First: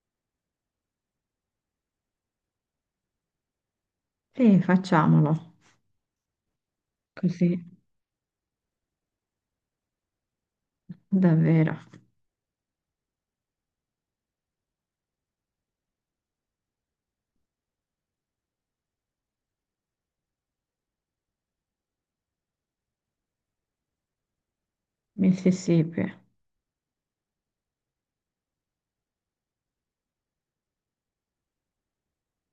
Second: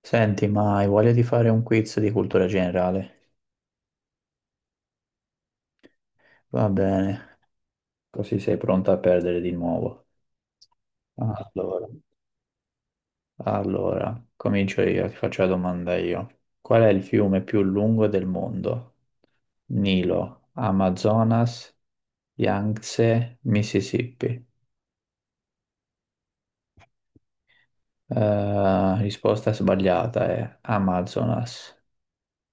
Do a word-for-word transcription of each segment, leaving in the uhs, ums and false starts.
Senti, ma hai voglia di fare un quiz di cultura generale? Sì, facciamolo. Va bene, Così, così sei pronta a perdere di nuovo. davvero. Allora, allora, comincio io, ti faccio la domanda io. Qual è il fiume più lungo del mondo? Nilo, Amazonas, Yangtze, Mississippi. Mississippi. Eh, risposta sbagliata, è Amazonas,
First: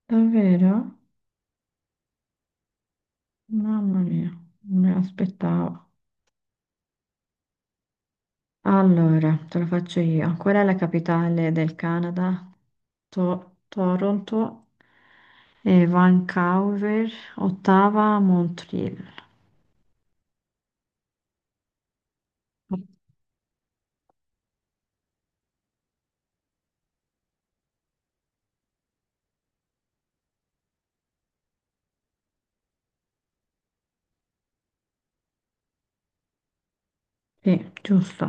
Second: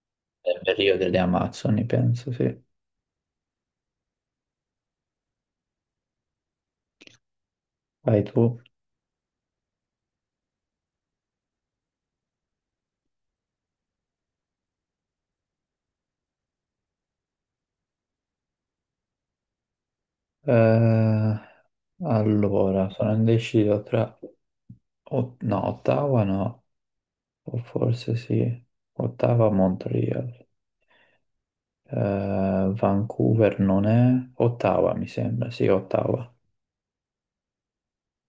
Davvero? nel Rio delle Amazzoni, penso, sì. Mamma mia, non me l'aspettavo. Vai tu. Allora, te lo faccio io. Qual è la capitale del Canada? To- Toronto, eh, Vancouver, Ottawa, Montreal. Eh, allora, sono indeciso tra... o- No, Ottawa no, o forse sì. Ottawa, o Montreal. Eh, Vancouver non è... Ottawa mi sembra, sì, Ottawa. Sì, giusto.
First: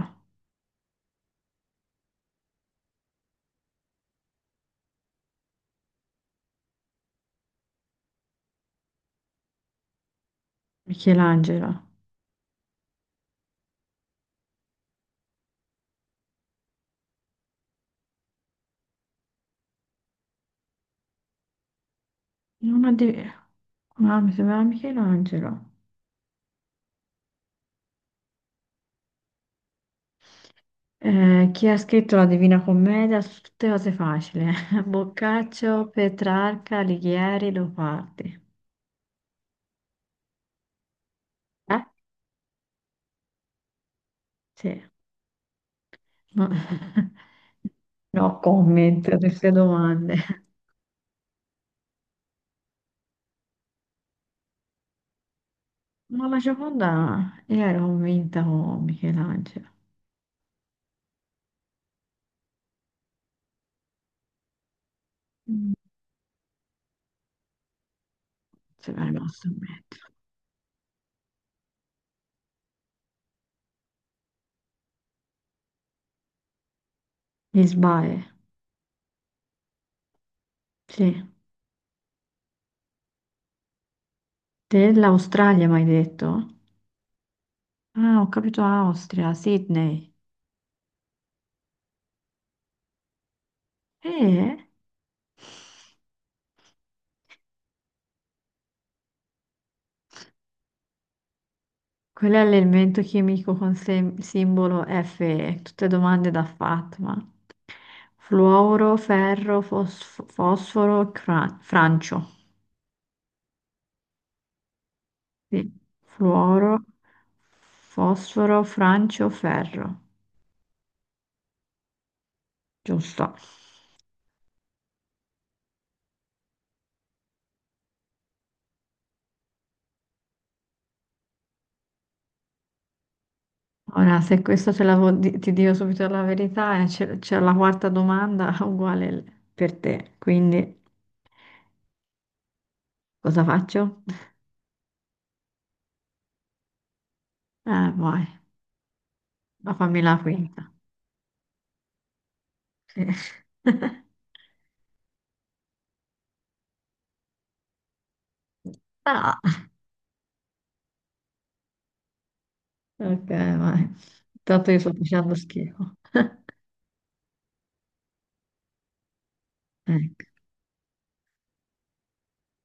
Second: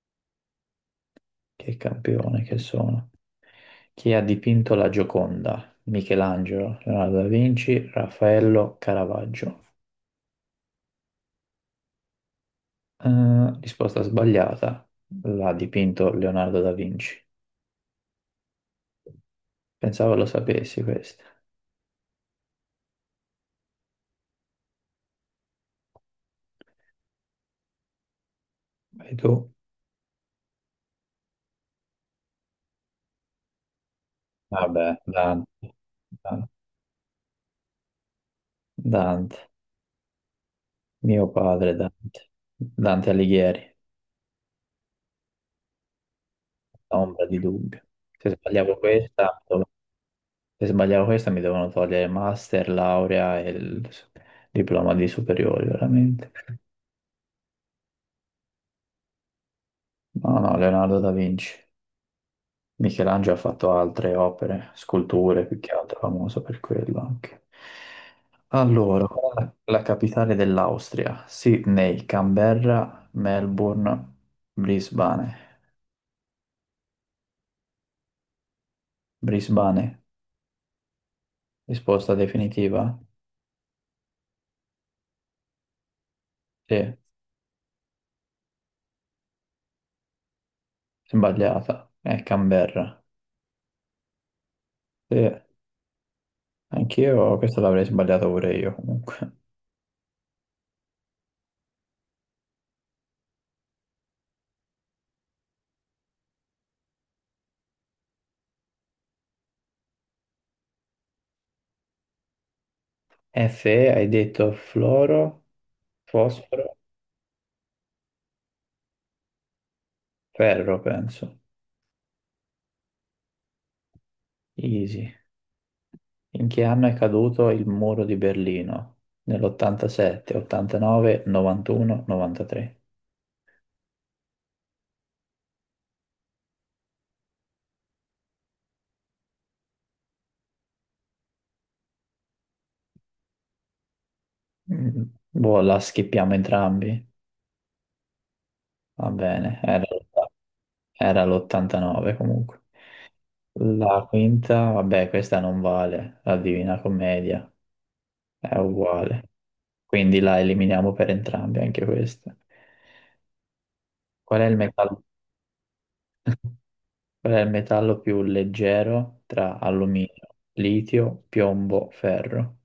Che campione che sono. Chi ha dipinto la Gioconda? Michelangelo, Leonardo da Vinci, Raffaello, Caravaggio. Michelangelo. Eh, risposta sbagliata. L'ha dipinto Leonardo da Vinci. Pensavo lo sapessi questo. Non ho di. Ah, mi sembrava Michelangelo. Vai tu. Eh, chi ha scritto la Divina Commedia su tutte cose facili? Eh? Vabbè, Dante, Boccaccio, Dan- Petrarca, Alighieri, Leopardi. Dante, mio padre Eh? Dante, Dante Alighieri, Sì, no, ombra di dubbio. Se no sbagliavo comment a questa, queste domande. se sbagliavo questa mi devono togliere master, laurea e il s- diploma di superiori, Ma veramente. la Gioconda, io ero convinta con Michelangelo. No, no, Leonardo da Vinci. Michelangelo ha fatto altre opere, sculture, più che Mm. altro, famoso per quello anche. Se mi è Allora, qual è rimasto la in la mente. capitale dell'Austria? Sydney, Canberra, Melbourne, Brisbane. Lisbae, Brisbane, sì. risposta definitiva? Dell'Australia mi hai detto? Sì, Ah, ho capito Austria, Sydney. sbagliata. È Canberra. Eh? Sì, anch'io questo l'avrei sbagliato pure io comunque. Quello è l'elemento chimico con sem- simbolo Fe, tutte domande da Fatma. Fluoro, ferro, fosf- fosforo, cra- francio. Fe, hai detto fluoro, Sì. fosforo, Fluoro, fosforo, francio, ferro. ferro, penso. Giusto. Easy. In che anno è caduto il muro di Berlino? Nell'ottantasette, ottantanove, novantuno, novantatré. Ora, se questo ce l'avevo di- ti dico subito la verità, eh, c'è c'è la quarta domanda uguale l- per te. Quindi, cosa faccio? Mm, Boh, la schippiamo entrambi? Eh, vai, Va bene, ma fammi la quinta. era l'ottantanove comunque. Sì. La quinta, vabbè, questa non vale, la Divina Commedia è uguale, No. quindi la eliminiamo per entrambi anche questa. Ok, vai. Qual è il Tanto io sto metallo, facendo schifo. qual è il metallo più leggero tra Ecco. alluminio, litio, piombo, ferro?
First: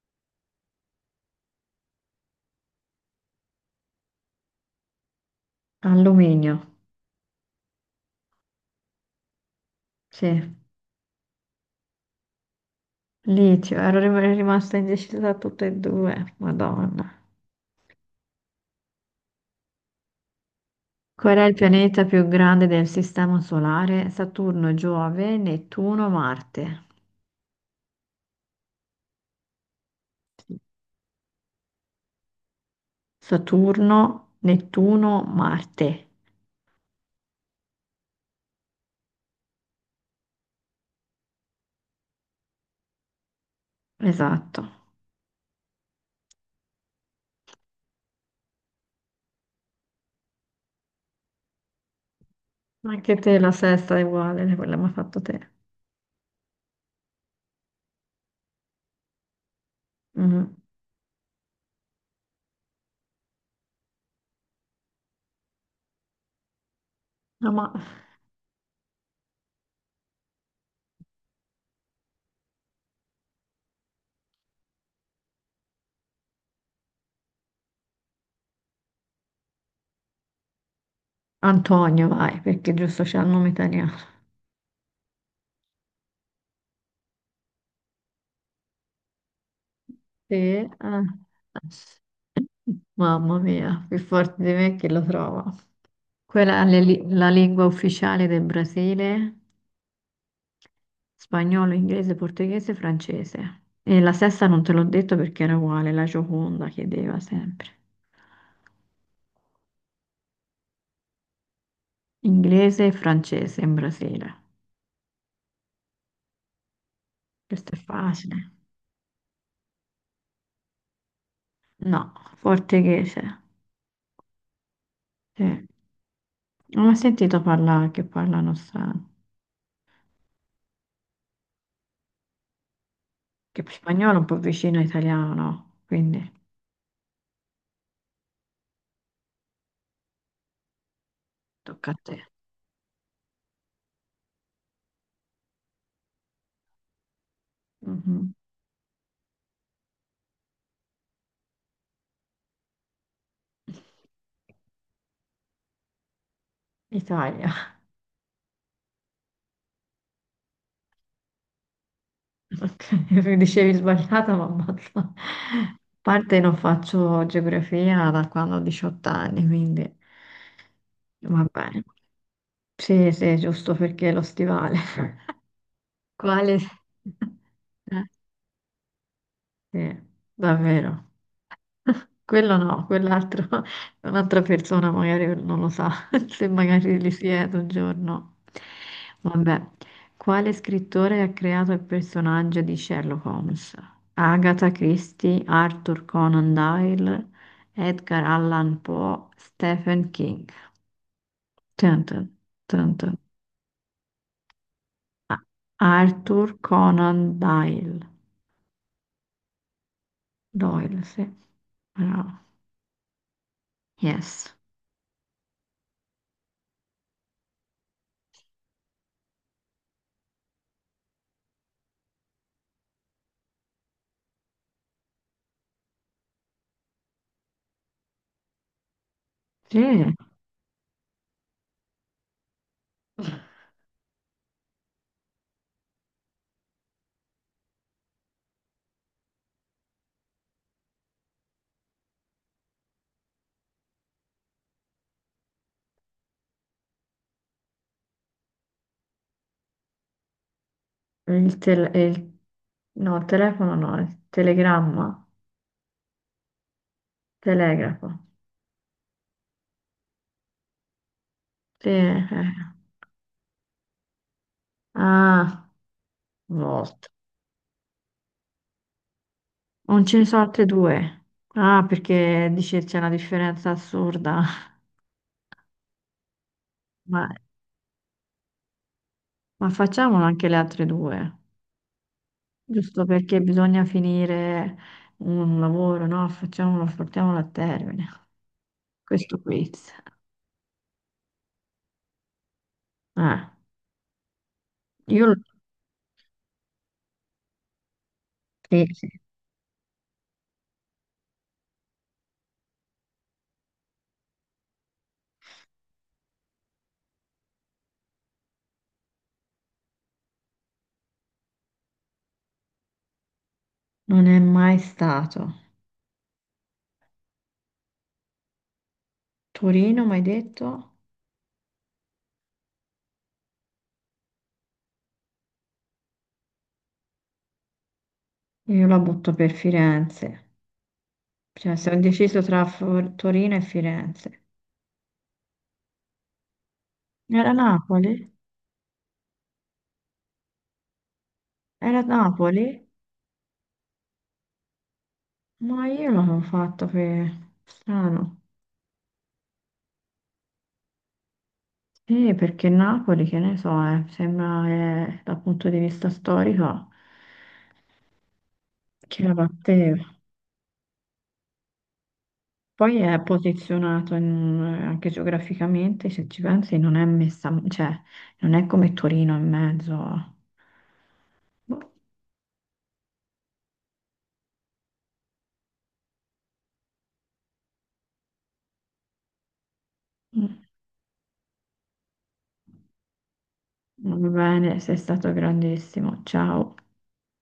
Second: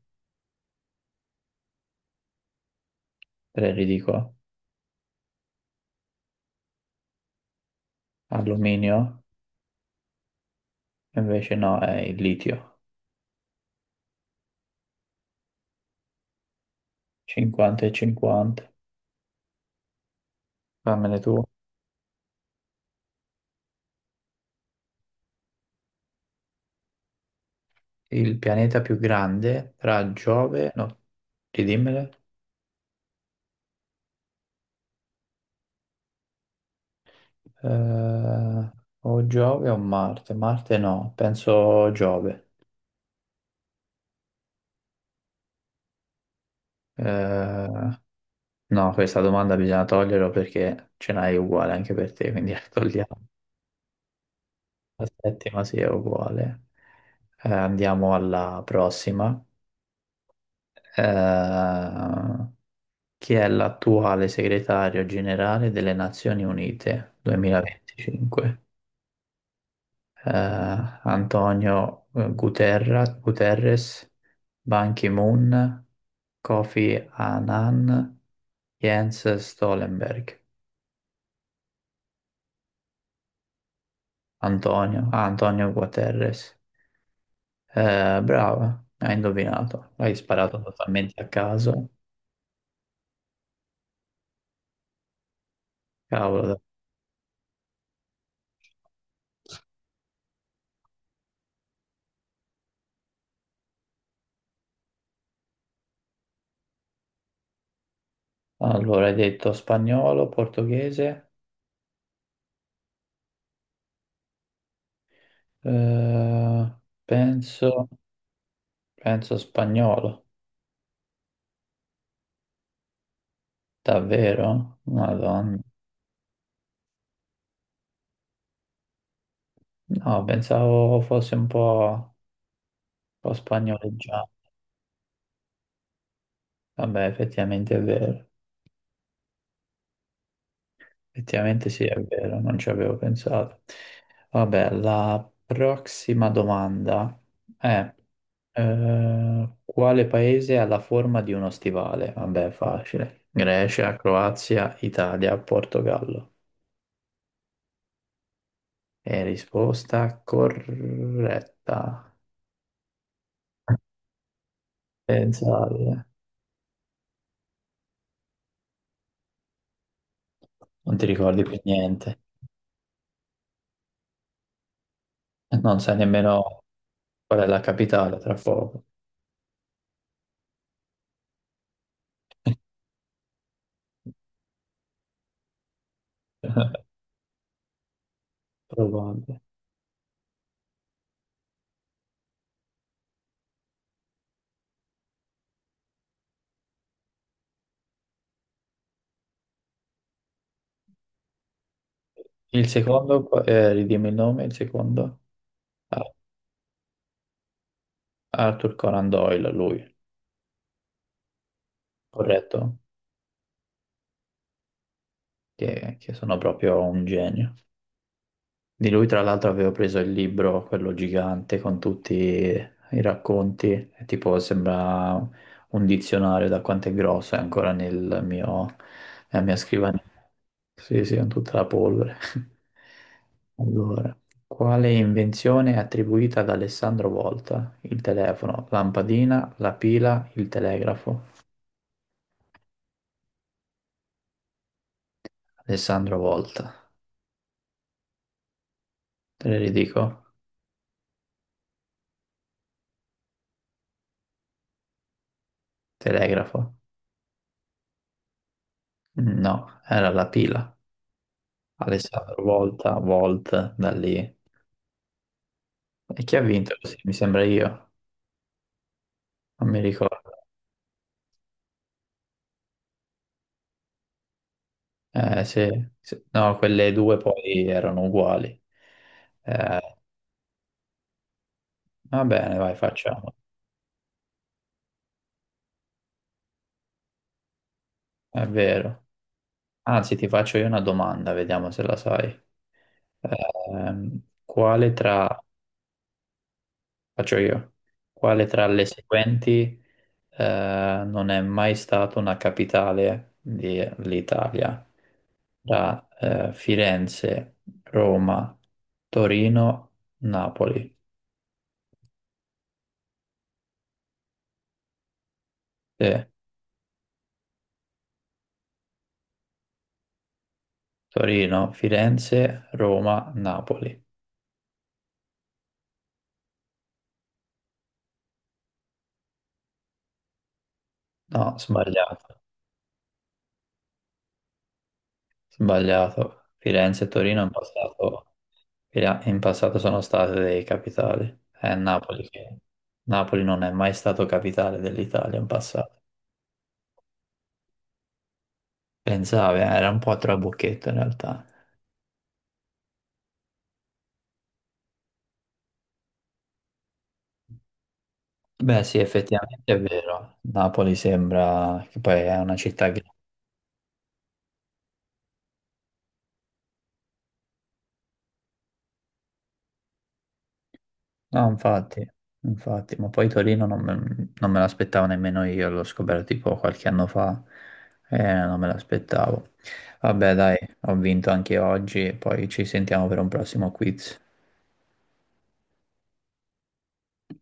Tre li dico. Alluminio. Alluminio? Sì. Invece no, è il litio. Licio. Ero rim- rimasta indecisa da tutte e due. Madonna. cinquanta e cinquanta. Fammene Qual è tu. il pianeta più grande del sistema solare? Saturno, Giove, Nettuno, Marte. Il pianeta più grande tra Sì. Giove, no, ridimmele. Saturno, Nettuno, Marte. Eh, o Giove o Marte? Marte no, penso Giove. Esatto. Eh, no, questa domanda bisogna toglierla perché ce n'hai uguale anche per te, quindi la Anche togliamo. te la sesta è uguale, quella mi ha La fatto te. settima sì è uguale. Eh, andiamo alla prossima. Mhm. Eh, Chi è l'attuale segretario generale delle Nazioni Unite Ah, ma- duemilaventicinque? eh, Antonio eh, Guterra, Guterres, Ban Ki-moon, Kofi Annan, Jens Stoltenberg. Antonio, vai, perché giusto c'è il nome italiano. Antonio, ah, Antonio Guterres. Eh, brava, hai indovinato, l'hai Sì, sparato eh. totalmente a caso. Mamma mia, più forte di me chi lo trova. Cavolo. Quella è la li- la lingua ufficiale del Brasile, spagnolo, inglese, portoghese, francese. E la sesta non te l'ho detto perché era uguale, la Gioconda chiedeva sempre. Allora, hai detto spagnolo, portoghese, Inglese e francese in Brasile. eh, Questo è penso, facile. penso spagnolo, No, portoghese. davvero? Madonna. Sì. Non ho sentito parlare che parlano strano. No, pensavo fosse un po'... po' Che spagnolo è un spagnoleggiato. po' vicino all'italiano, no? Quindi Vabbè, effettivamente è vero. Effettivamente sì, tocca a è te. vero, non ci avevo pensato. Vabbè, la prossima domanda è Mhm. eh, quale paese ha la forma di uno stivale? Vabbè, facile. Grecia, Croazia, Italia, Portogallo. Italia, E risposta corretta. ok, dicevi sbagliata, ma ammazza. A Pensate, eh. parte non faccio geografia da quando ho diciotto anni, quindi Non ti ricordi va più bene. niente. Sì, sì, giusto perché lo stivale. Non sai Quale? nemmeno qual è la Eh, capitale tra poco. sì, davvero. Quello no, quell'altro, un'altra persona magari non lo sa, se magari li siede un giorno. Probabile. Vabbè, quale scrittore ha creato il personaggio di Sherlock Holmes? Agatha Christie, Arthur Conan Doyle, Edgar Allan Poe, Stephen King. Tun, tun, Il tun, tun. secondo, qua- eh, ridimmi il nome, il secondo. Ah, Arthur Conan Doyle. Arthur Conan Doyle, lui, Doyle, sì. Bravo. corretto? Yes. Che, che sono proprio un genio. Di lui, tra l'altro, avevo preso il libro, quello gigante, con tutti i racconti, e tipo sembra un dizionario da quanto è grosso, è ancora nel mio, nella mia scrivania. Sì. Sì, sì, con tutta la polvere. Allora, quale invenzione è attribuita ad Alessandro Volta? Il telefono, lampadina, la pila, il telegrafo. Alessandro Volta. Te le ridico? Il tel- il- no, telefono no, il telegramma, Telegrafo? telegrafo. No, era la pila. Sì, eh. Alessandro Eh. Volta, Volt, da lì. Ah, E chi ha vinto? Sì, volta. mi sembra io, non mi Non ce ne sono ricordo. altre due. Ah, perché dice c'è una differenza assurda. Eh, sì, sì. No, quelle due Ma, poi erano uguali. ma Eh, facciamolo anche le altre due, Va bene, vai, giusto facciamo. perché bisogna finire un lavoro, no? Facciamolo, portiamolo a termine. È vero. Questo quiz. Anzi, ti faccio io una domanda, vediamo se la sai. Ah, Ehm, quale io tra, lo- faccio io, quale tra le sì, sì. seguenti eh, non è mai stata una capitale dell'Italia? Tra eh, Firenze, Roma, Torino, Napoli. Non è mai stato. Sì, Torino, mi hai detto? Torino, Firenze, Roma, Napoli. Io la butto per Firenze, No, cioè sono indeciso sbagliato, tra Fo- Torino e Firenze. sbagliato. Firenze e Torino è Era Napoli? passato. Via, in passato sono state dei capitali. È Era Napoli che... Napoli? Napoli non è mai stato capitale dell'Italia in Ma passato. io l'avevo fatto per strano. Pensavi, eh, era un po' a trabocchetto in realtà. Sì, perché Napoli, che ne so, eh, sembra che dal punto di vista storico Beh, sì, che la effettivamente è batteva. vero. Napoli sembra che poi è una città Poi grande. è posizionato in- eh, anche geograficamente, se ci pensi, non è messa, cioè non è come Torino in mezzo. No, Boh. infatti, infatti, ma poi Torino non me, non me l'aspettavo nemmeno io, l'ho scoperto tipo qualche anno fa e non me l'aspettavo. Vabbè, dai, Mm, ho vinto anche oggi, poi ci sentiamo per un prossimo Va quiz. bene, sei stato grandissimo. Ciao.